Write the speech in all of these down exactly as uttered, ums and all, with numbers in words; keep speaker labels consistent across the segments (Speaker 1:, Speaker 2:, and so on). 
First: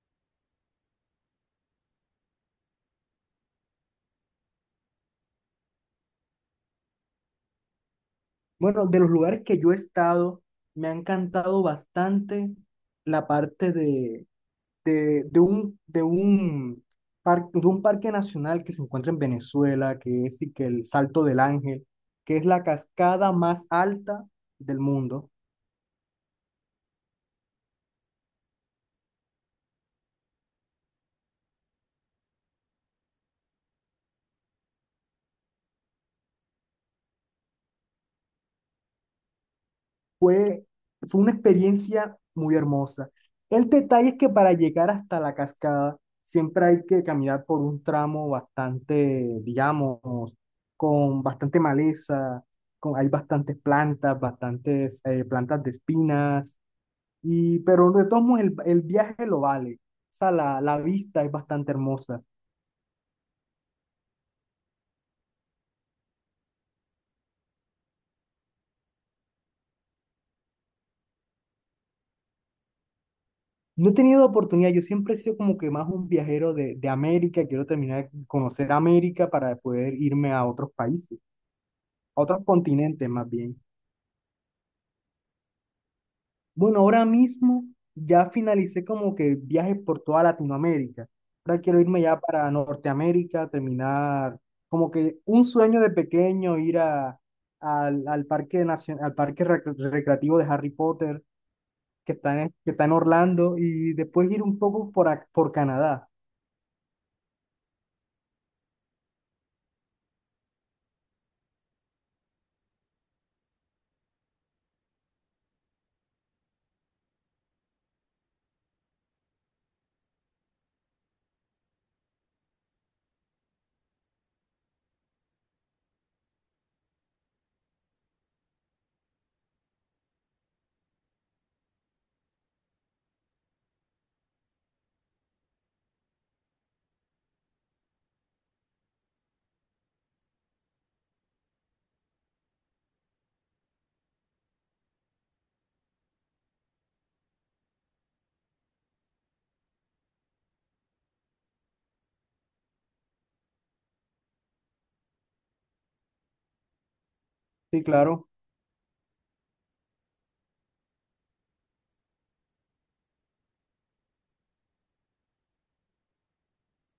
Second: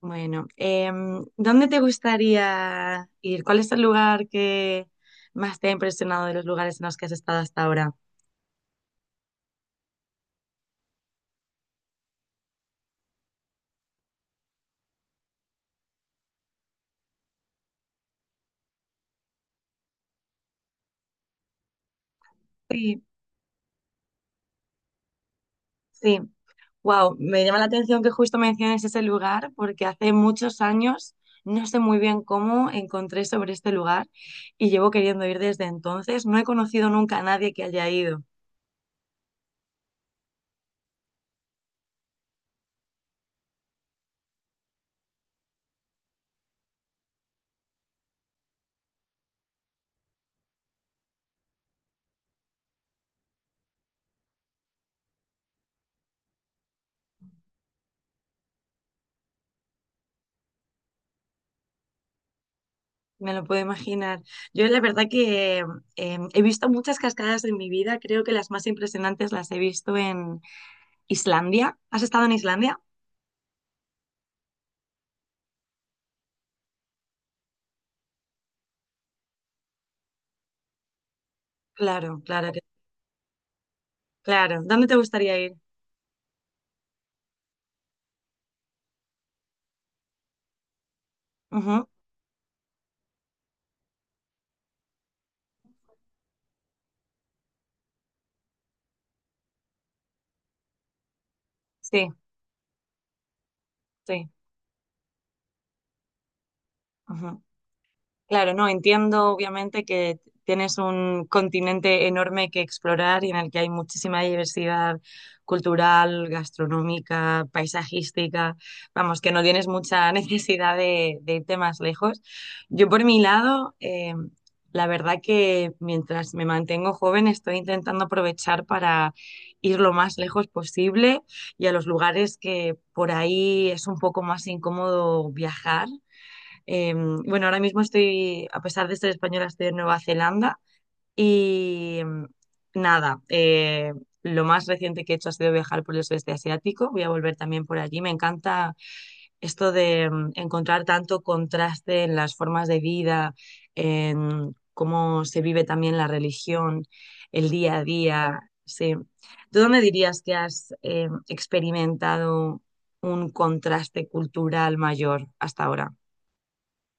Speaker 1: Bueno, em, ¿dónde te gustaría ir? ¿Cuál es el lugar que más te ha impresionado de los lugares en los que has estado hasta ahora?
Speaker 2: Bueno, de los lugares que yo he estado, me ha encantado bastante la parte de, de, de un, de un, par- de un parque nacional que se encuentra en Venezuela, que es y que el Salto del Ángel, que es la
Speaker 1: Sí,
Speaker 2: cascada más alta del mundo.
Speaker 1: sí. Wow, me llama la atención que justo menciones ese lugar porque hace muchos años, no sé muy bien cómo, encontré sobre este lugar y llevo queriendo ir desde entonces. No he conocido nunca a nadie que haya ido.
Speaker 2: Fue, fue una experiencia muy hermosa. El detalle es que para llegar hasta la cascada siempre hay que caminar por un tramo bastante, digamos, con bastante maleza, con, hay bastantes plantas, bastantes eh, plantas de espinas, y, pero de todos modos el, el viaje lo vale. O sea, la, la vista es bastante hermosa.
Speaker 1: Me lo puedo imaginar. Yo la verdad que em, he visto muchas cascadas en mi vida, creo que las más impresionantes las he visto ¿Islandia? ¿Has estado en Islandia?
Speaker 2: No he tenido oportunidad, yo siempre he sido como que más un viajero de, de América, quiero terminar de conocer América para poder irme a otros países.
Speaker 1: Claro,
Speaker 2: A otros
Speaker 1: claro, que-
Speaker 2: continentes más bien.
Speaker 1: claro. ¿Dónde te gustaría ir?
Speaker 2: Bueno, ahora mismo ya finalicé como que viajes por toda Latinoamérica. Ahora quiero
Speaker 1: Ujú.
Speaker 2: irme ya para Norteamérica, terminar como que un sueño de pequeño, ir a, al, al parque nacio- al parque rec- recreativo de Harry Potter
Speaker 1: Sí,
Speaker 2: que está en, que está en Orlando y
Speaker 1: sí.
Speaker 2: después ir un poco por, ac- por Canadá.
Speaker 1: Ujú. Claro, no, entiendo obviamente que tienes un continente enorme que explorar y en el que hay muchísima diversidad cultural, gastronómica, paisajística, vamos, que no tienes mucha necesidad de, de irte más lejos. Yo por mi lado, eh, la verdad que mientras me mantengo joven estoy intentando aprovechar para ir lo más lejos posible y a los lugares que por ahí es un poco más incómodo viajar. Eh, bueno, ahora mismo estoy, a pesar de ser española, estoy en Nueva Zelanda y mm, nada, eh, lo más reciente que he hecho ha sido viajar por el sudeste asiático. Voy a volver también por allí. Me encanta esto de mm, encontrar tanto contraste en las formas de vida, en cómo se vive también la religión, el día
Speaker 2: Sí,
Speaker 1: a
Speaker 2: claro.
Speaker 1: día. Sí. ¿Tú dónde dirías que has eh, experimentado un contraste cultural mayor hasta ahora?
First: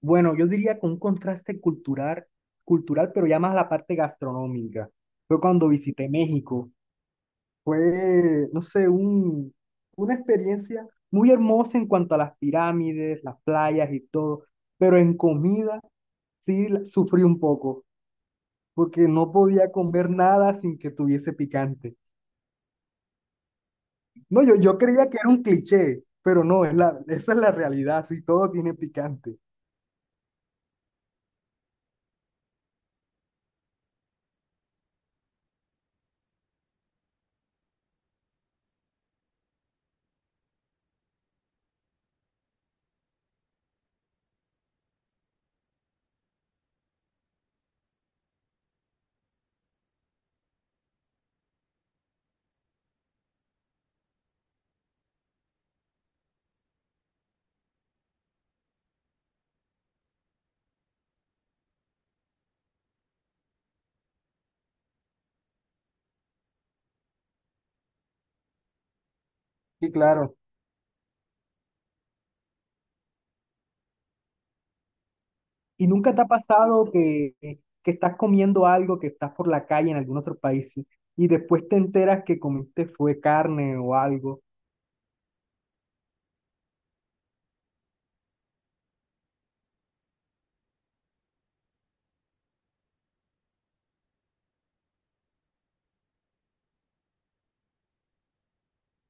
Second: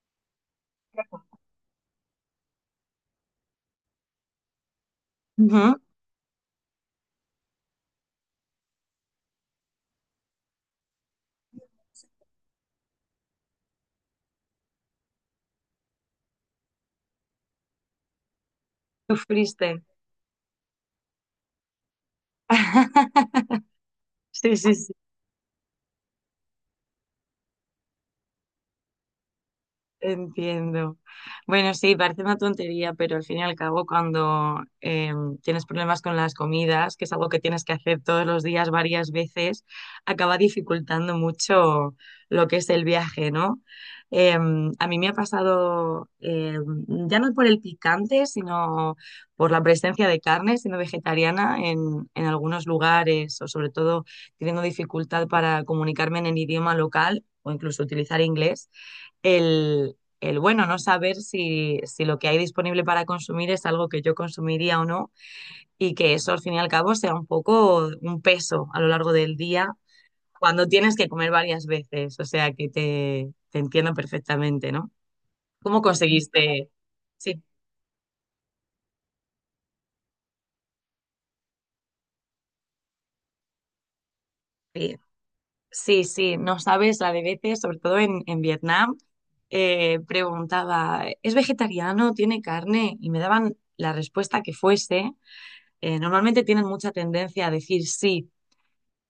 Speaker 2: Bueno, yo diría con un contraste cultural, cultural, pero ya más la parte gastronómica. Fue cuando visité México. Fue, no sé, un, una experiencia muy hermosa en cuanto a las pirámides, las playas y todo, pero en comida sí la- sufrí un poco, porque no podía
Speaker 1: Sufriste.
Speaker 2: comer nada sin que tuviese picante. No,
Speaker 1: Sí,
Speaker 2: yo,
Speaker 1: sí,
Speaker 2: yo
Speaker 1: sí.
Speaker 2: creía que era un cliché, pero no, es la, esa es la realidad, sí, todo tiene picante.
Speaker 1: Entiendo. Bueno, sí, parece una tontería, pero al fin y al cabo, cuando em, tienes problemas con las comidas, que es algo que tienes que hacer todos los días varias veces, acaba dificultando mucho lo que es el viaje, ¿no? Em, a mí me ha pasado, em, ya no por el picante, sino por la presencia de carne, siendo vegetariana, en, en algunos lugares, o sobre todo teniendo dificultad para comunicarme en el idioma local o incluso utilizar inglés el, el, bueno, no saber si, si lo que hay disponible para consumir es algo que yo consumiría o no y que eso al fin y al cabo sea un poco un peso a lo largo del día
Speaker 2: Y claro,
Speaker 1: cuando tienes que comer varias veces. O sea que te, te entiendo perfectamente, ¿no? ¿Cómo
Speaker 2: ¿y nunca te ha
Speaker 1: conseguiste?
Speaker 2: pasado que,
Speaker 1: Sí,
Speaker 2: que estás comiendo algo, que estás por la calle en algún otro país y después te enteras que comiste fue carne o algo?
Speaker 1: sí, sí, sí, no sabes la de veces, sobre todo en, en Vietnam. Eh, preguntaba, ¿es vegetariano? ¿Tiene carne? Y me daban la respuesta que fuese. Eh, normalmente tienen mucha tendencia a decir sí,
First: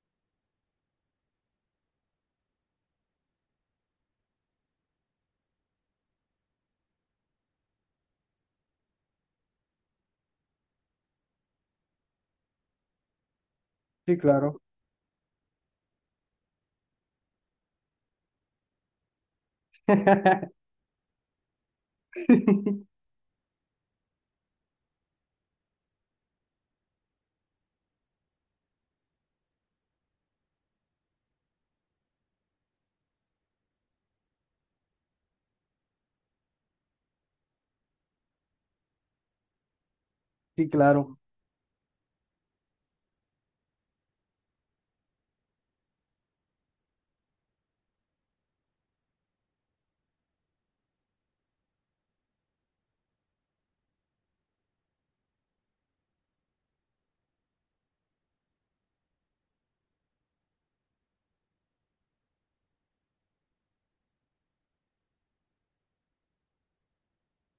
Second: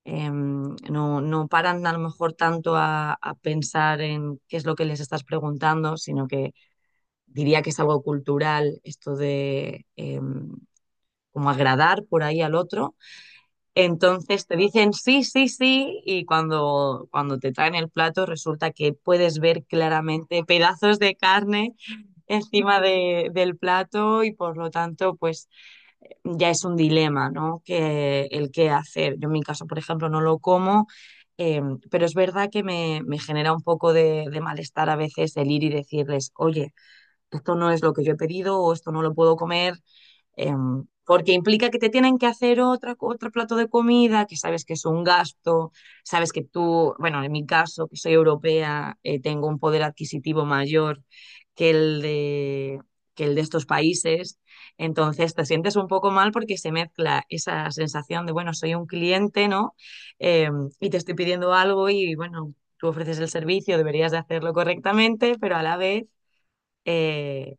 Speaker 1: em, no, no paran a lo mejor tanto a, a pensar en qué es lo que les estás preguntando, sino que diría que es algo cultural esto de em, como agradar por ahí al otro.
Speaker 2: Sí,
Speaker 1: Entonces te
Speaker 2: claro.
Speaker 1: dicen sí, sí, sí, y cuando, cuando te traen el plato resulta que puedes ver claramente pedazos de carne encima de- del plato y por lo tanto, pues ya es un dilema, ¿no? Que el qué hacer. Yo en mi caso, por ejemplo, no lo como, eh, pero es verdad que me, me genera un poco de, de malestar a veces el ir y decirles, oye, esto no es lo que yo he pedido o esto no lo puedo comer.
Speaker 2: Sí,
Speaker 1: Em,
Speaker 2: claro.
Speaker 1: porque implica que te tienen que hacer otra, otro plato de comida, que sabes que es un gasto, sabes que tú, bueno, en mi caso, que soy europea, eh, tengo un poder adquisitivo mayor que el de, que el de estos países, entonces te sientes un poco mal porque se mezcla esa sensación de, bueno, soy un cliente, ¿no? Em, y te estoy pidiendo algo y, bueno, tú ofreces el servicio, deberías de hacerlo correctamente, pero a la vez, eh,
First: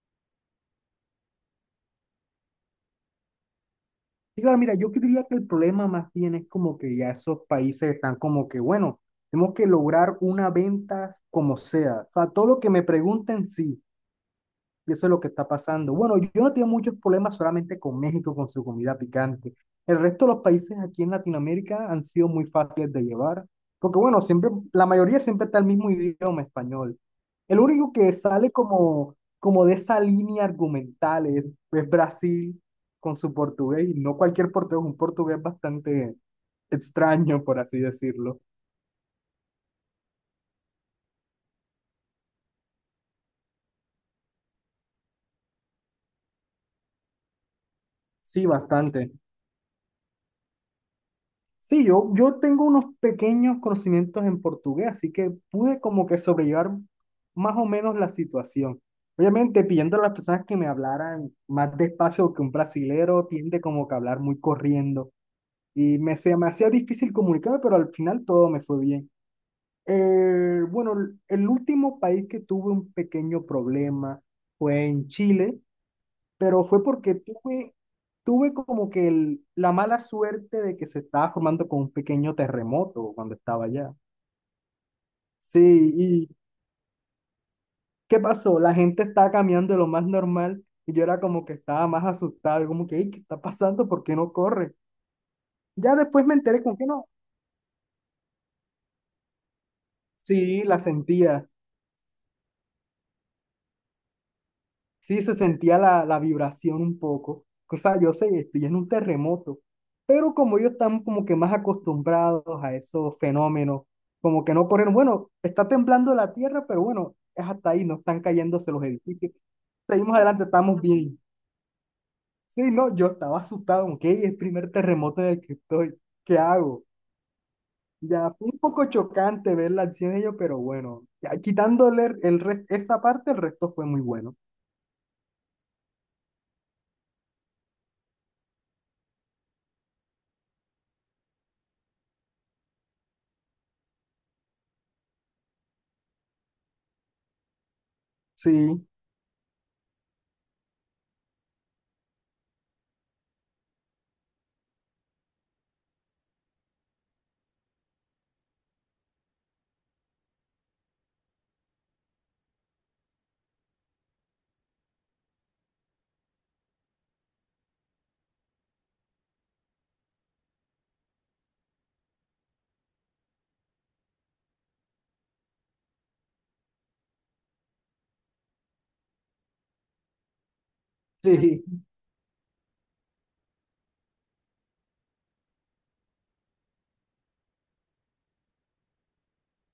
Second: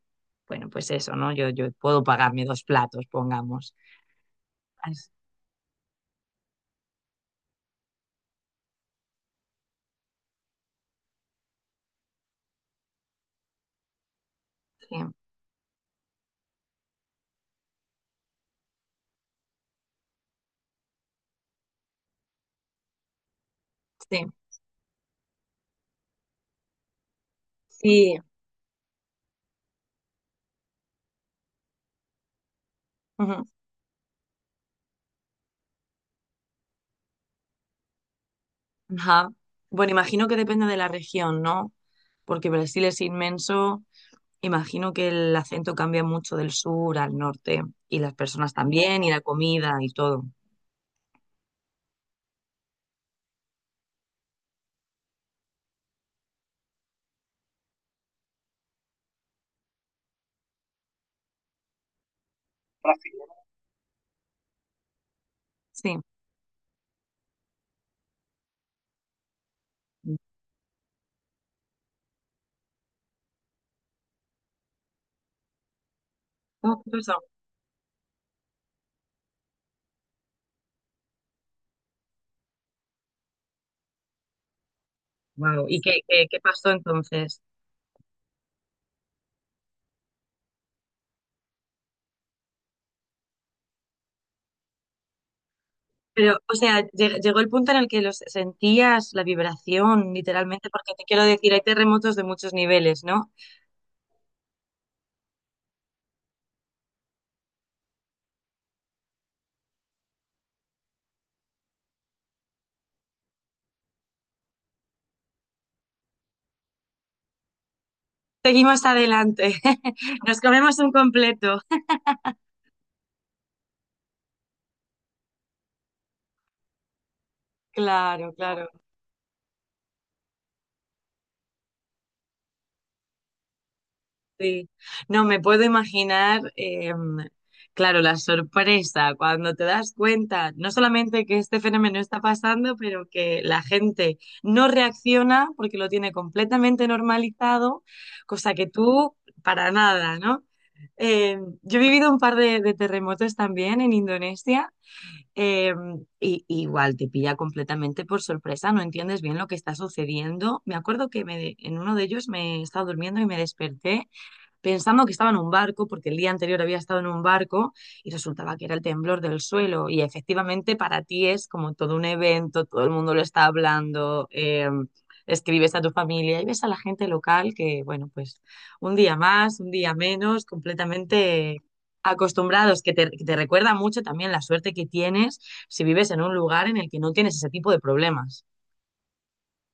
Speaker 1: bueno, pues eso, ¿no? Yo, yo puedo pagarme dos platos, pongamos.
Speaker 2: Sí, claro, mira, yo
Speaker 1: Así,
Speaker 2: diría que el problema más bien es como que ya esos países están como que, bueno, tenemos que lograr una venta como sea. O sea, todo lo que me pregunten, sí. Y eso es lo que está pasando. Bueno, yo no tengo muchos problemas solamente con México, con su comida picante. El resto de los países aquí en Latinoamérica han sido muy fáciles de llevar, porque bueno,
Speaker 1: sí.
Speaker 2: siempre, la mayoría siempre está el mismo idioma español. El único que
Speaker 1: Sí.
Speaker 2: sale como, como de esa línea argumental es, es Brasil con su
Speaker 1: Ujú.
Speaker 2: portugués, y no cualquier portugués, un portugués bastante extraño, por así decirlo.
Speaker 1: Ajá. Bueno, imagino que depende de la región, ¿no? Porque Brasil es inmenso. Imagino que el acento cambia mucho del sur al norte y las
Speaker 2: Sí,
Speaker 1: personas también y
Speaker 2: bastante.
Speaker 1: la comida y todo.
Speaker 2: Sí, yo, yo tengo unos pequeños conocimientos en portugués, así que pude como que sobrellevar más o menos la situación. Obviamente, pidiendo a las personas que me hablaran más despacio que un brasilero tiende como que a hablar muy corriendo
Speaker 1: Sí.
Speaker 2: y me, se me hacía difícil comunicarme, pero al final todo me fue bien. Eh, bueno, el el último país que tuve un pequeño problema fue en Chile, pero fue porque tuve, tuve como que el- la mala suerte de que se estaba formando con un pequeño terremoto cuando estaba allá. Sí,
Speaker 1: Wow. ¿Y qué, qué,
Speaker 2: ¿y
Speaker 1: qué pasó entonces?
Speaker 2: qué pasó? La gente estaba caminando de lo más normal y yo era como que estaba más asustado, y como que, "Ey, ¿qué está pasando? ¿Por qué no corre?". Ya después
Speaker 1: Pero,
Speaker 2: me
Speaker 1: o
Speaker 2: enteré con
Speaker 1: sea,
Speaker 2: que no.
Speaker 1: lle- llegó el punto en el que los sentías la vibración,
Speaker 2: Sí,
Speaker 1: literalmente,
Speaker 2: la
Speaker 1: porque te quiero
Speaker 2: sentía.
Speaker 1: decir, hay terremotos de muchos niveles, ¿no?
Speaker 2: Sí, se sentía la, la vibración un poco. O sea, yo sé, estoy en un terremoto, pero como ellos están como que más acostumbrados a esos fenómenos, como que no corrieron, bueno, está temblando la tierra, pero bueno, es hasta ahí, no están cayéndose los
Speaker 1: Seguimos
Speaker 2: edificios.
Speaker 1: adelante.
Speaker 2: Seguimos
Speaker 1: Nos
Speaker 2: adelante,
Speaker 1: comemos
Speaker 2: estamos
Speaker 1: un
Speaker 2: bien.
Speaker 1: completo.
Speaker 2: Sí, no, yo estaba asustado, ok, es el primer terremoto en el que estoy, ¿qué hago? Ya
Speaker 1: Claro,
Speaker 2: fue un
Speaker 1: claro,
Speaker 2: poco chocante ver la acción de ellos, pero bueno, ya quitándole el, el re- esta parte, el resto fue muy bueno.
Speaker 1: sí. No, me puedo imaginar, em, claro, la sorpresa cuando te das cuenta, no solamente que este fenómeno está pasando, pero que la gente no reacciona porque lo tiene completamente normalizado, cosa que
Speaker 2: Sí,
Speaker 1: tú para nada, ¿no? Eh, yo he vivido un par de, de terremotos también en Indonesia, eh, y y igual te pilla completamente por sorpresa, no entiendes bien lo que está sucediendo. Me acuerdo que me de- en uno de ellos me estaba durmiendo y me desperté pensando que estaba en un barco, porque el día anterior había estado en un barco y resultaba que era el temblor del suelo. Y efectivamente para ti es como todo un evento, todo el mundo lo está hablando, eh, escribes a tu familia y ves a la gente local que, bueno, pues un día más, un día menos, completamente
Speaker 2: sí.
Speaker 1: acostumbrados, que te, que te recuerda mucho también la suerte que tienes si vives en un lugar en el que no tienes ese tipo de problemas.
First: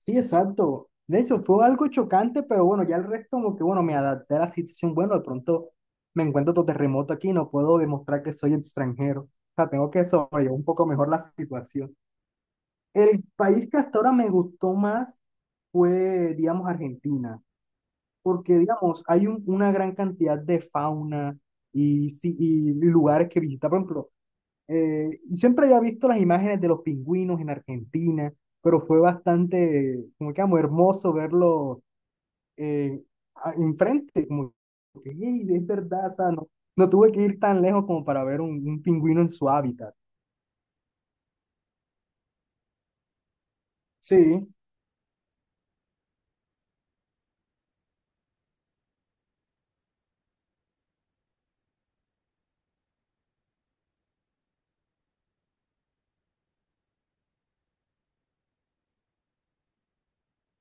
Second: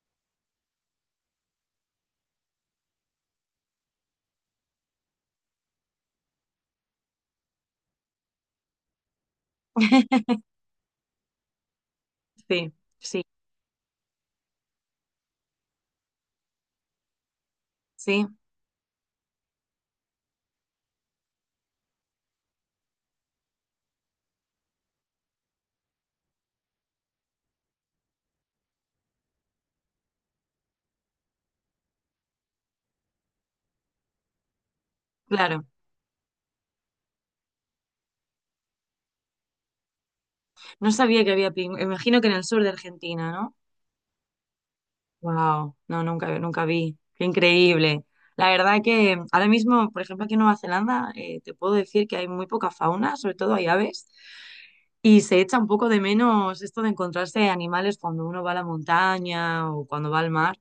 Speaker 2: Sí, exacto. De hecho, fue algo chocante, pero bueno, ya el resto como que, bueno, me adapté a la situación. Bueno, de pronto me encuentro otro terremoto aquí, no puedo demostrar que soy extranjero. O sea, tengo que sobrellevar un poco mejor la situación.
Speaker 1: Sí, sí,
Speaker 2: El país que hasta ahora me gustó más fue, digamos, Argentina,
Speaker 1: sí,
Speaker 2: porque, digamos, hay un- una gran cantidad de fauna y, sí- y lugares que visitar. Por ejemplo, eh, y siempre había visto las imágenes de los pingüinos en Argentina, pero fue bastante, como que amo, hermoso verlo eh, a- enfrente, como que "Ey,
Speaker 1: claro.
Speaker 2: es verdad, o sea, no, no tuve que ir tan lejos como para ver un, un pingüino en su hábitat.
Speaker 1: No sabía que había pingüinos. Imagino que en el sur de Argentina, ¿no?
Speaker 2: Sí,
Speaker 1: Wow, no, nunca, nunca vi. Qué increíble. La verdad que ahora mismo, por ejemplo, aquí en Nueva Zelanda, eh, te puedo decir que hay muy poca fauna, sobre todo hay aves, y se echa un poco de menos esto de encontrarse animales cuando uno va a la montaña o cuando va al mar,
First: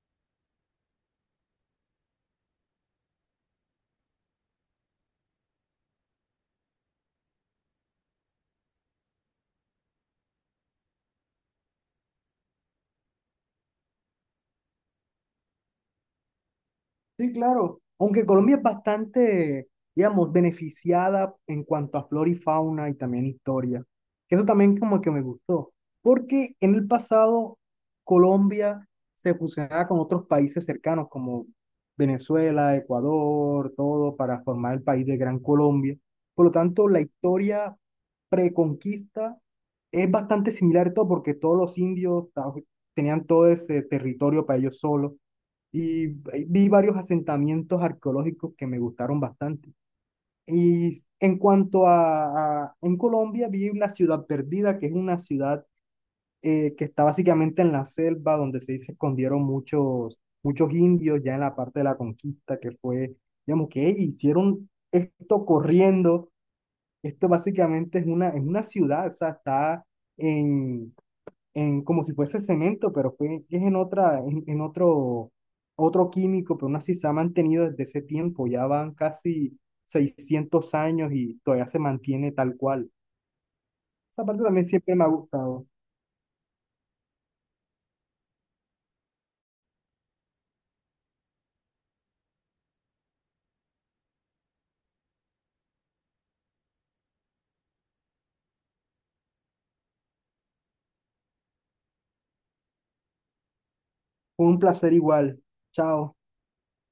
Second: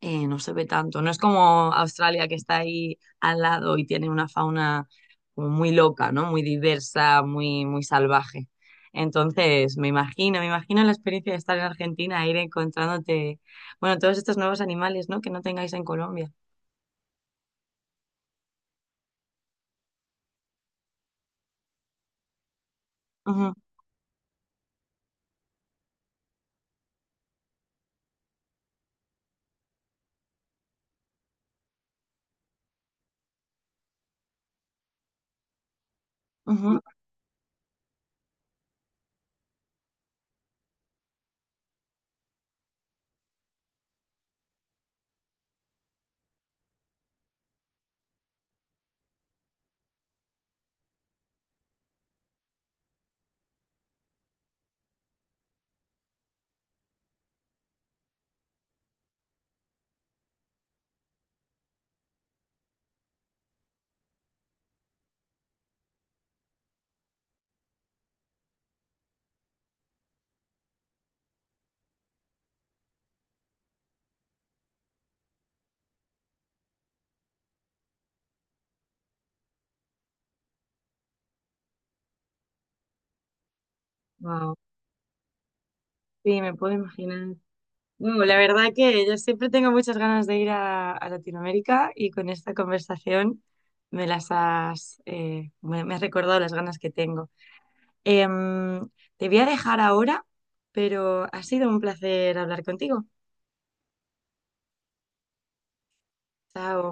Speaker 1: eh, no se ve tanto. No es como Australia que está ahí al lado y tiene una fauna como muy loca, ¿no? Muy diversa, muy, muy salvaje. Entonces, me imagino, me imagino la experiencia de estar en Argentina, ir encontrándote, bueno, todos estos nuevos animales, ¿no? Que no tengáis en Colombia.
Speaker 2: sí, claro. Aunque Colombia es bastante, digamos, beneficiada en cuanto a flora y fauna y también
Speaker 1: Ujú,
Speaker 2: historia. Eso también como que me gustó, porque en el pasado Colombia se fusionaba con otros países cercanos como Venezuela, Ecuador, todo para formar el país de Gran Colombia. Por lo
Speaker 1: ujú.
Speaker 2: tanto, la historia preconquista es bastante similar todo porque todos los indios ta- tenían todo ese territorio para ellos solos y eh, vi varios asentamientos arqueológicos que me gustaron bastante. Y en cuanto a, a- en Colombia, vi una ciudad perdida, que es una ciudad eh, que está básicamente en la selva, donde se se escondieron muchos, muchos indios ya en la parte de la conquista, que fue, digamos, que ellos hicieron esto corriendo. Esto básicamente es una, es una ciudad, o sea, está en, en, como si fuese cemento, pero fue, es en otra, en, en otro, otro químico, pero aún así se ha mantenido desde ese tiempo, ya van casi seiscientos años y todavía se mantiene tal cual. Esa parte
Speaker 1: Wow.
Speaker 2: también siempre me ha gustado.
Speaker 1: Sí, me puedo imaginar. Bueno, la verdad que yo siempre tengo muchas ganas de ir a, a Latinoamérica y con esta conversación me las has, eh, me me has recordado las ganas que tengo. Em, Te voy a dejar ahora, pero ha sido un placer hablar contigo.
Speaker 2: Fue un placer igual. Chao.
Speaker 1: Chao.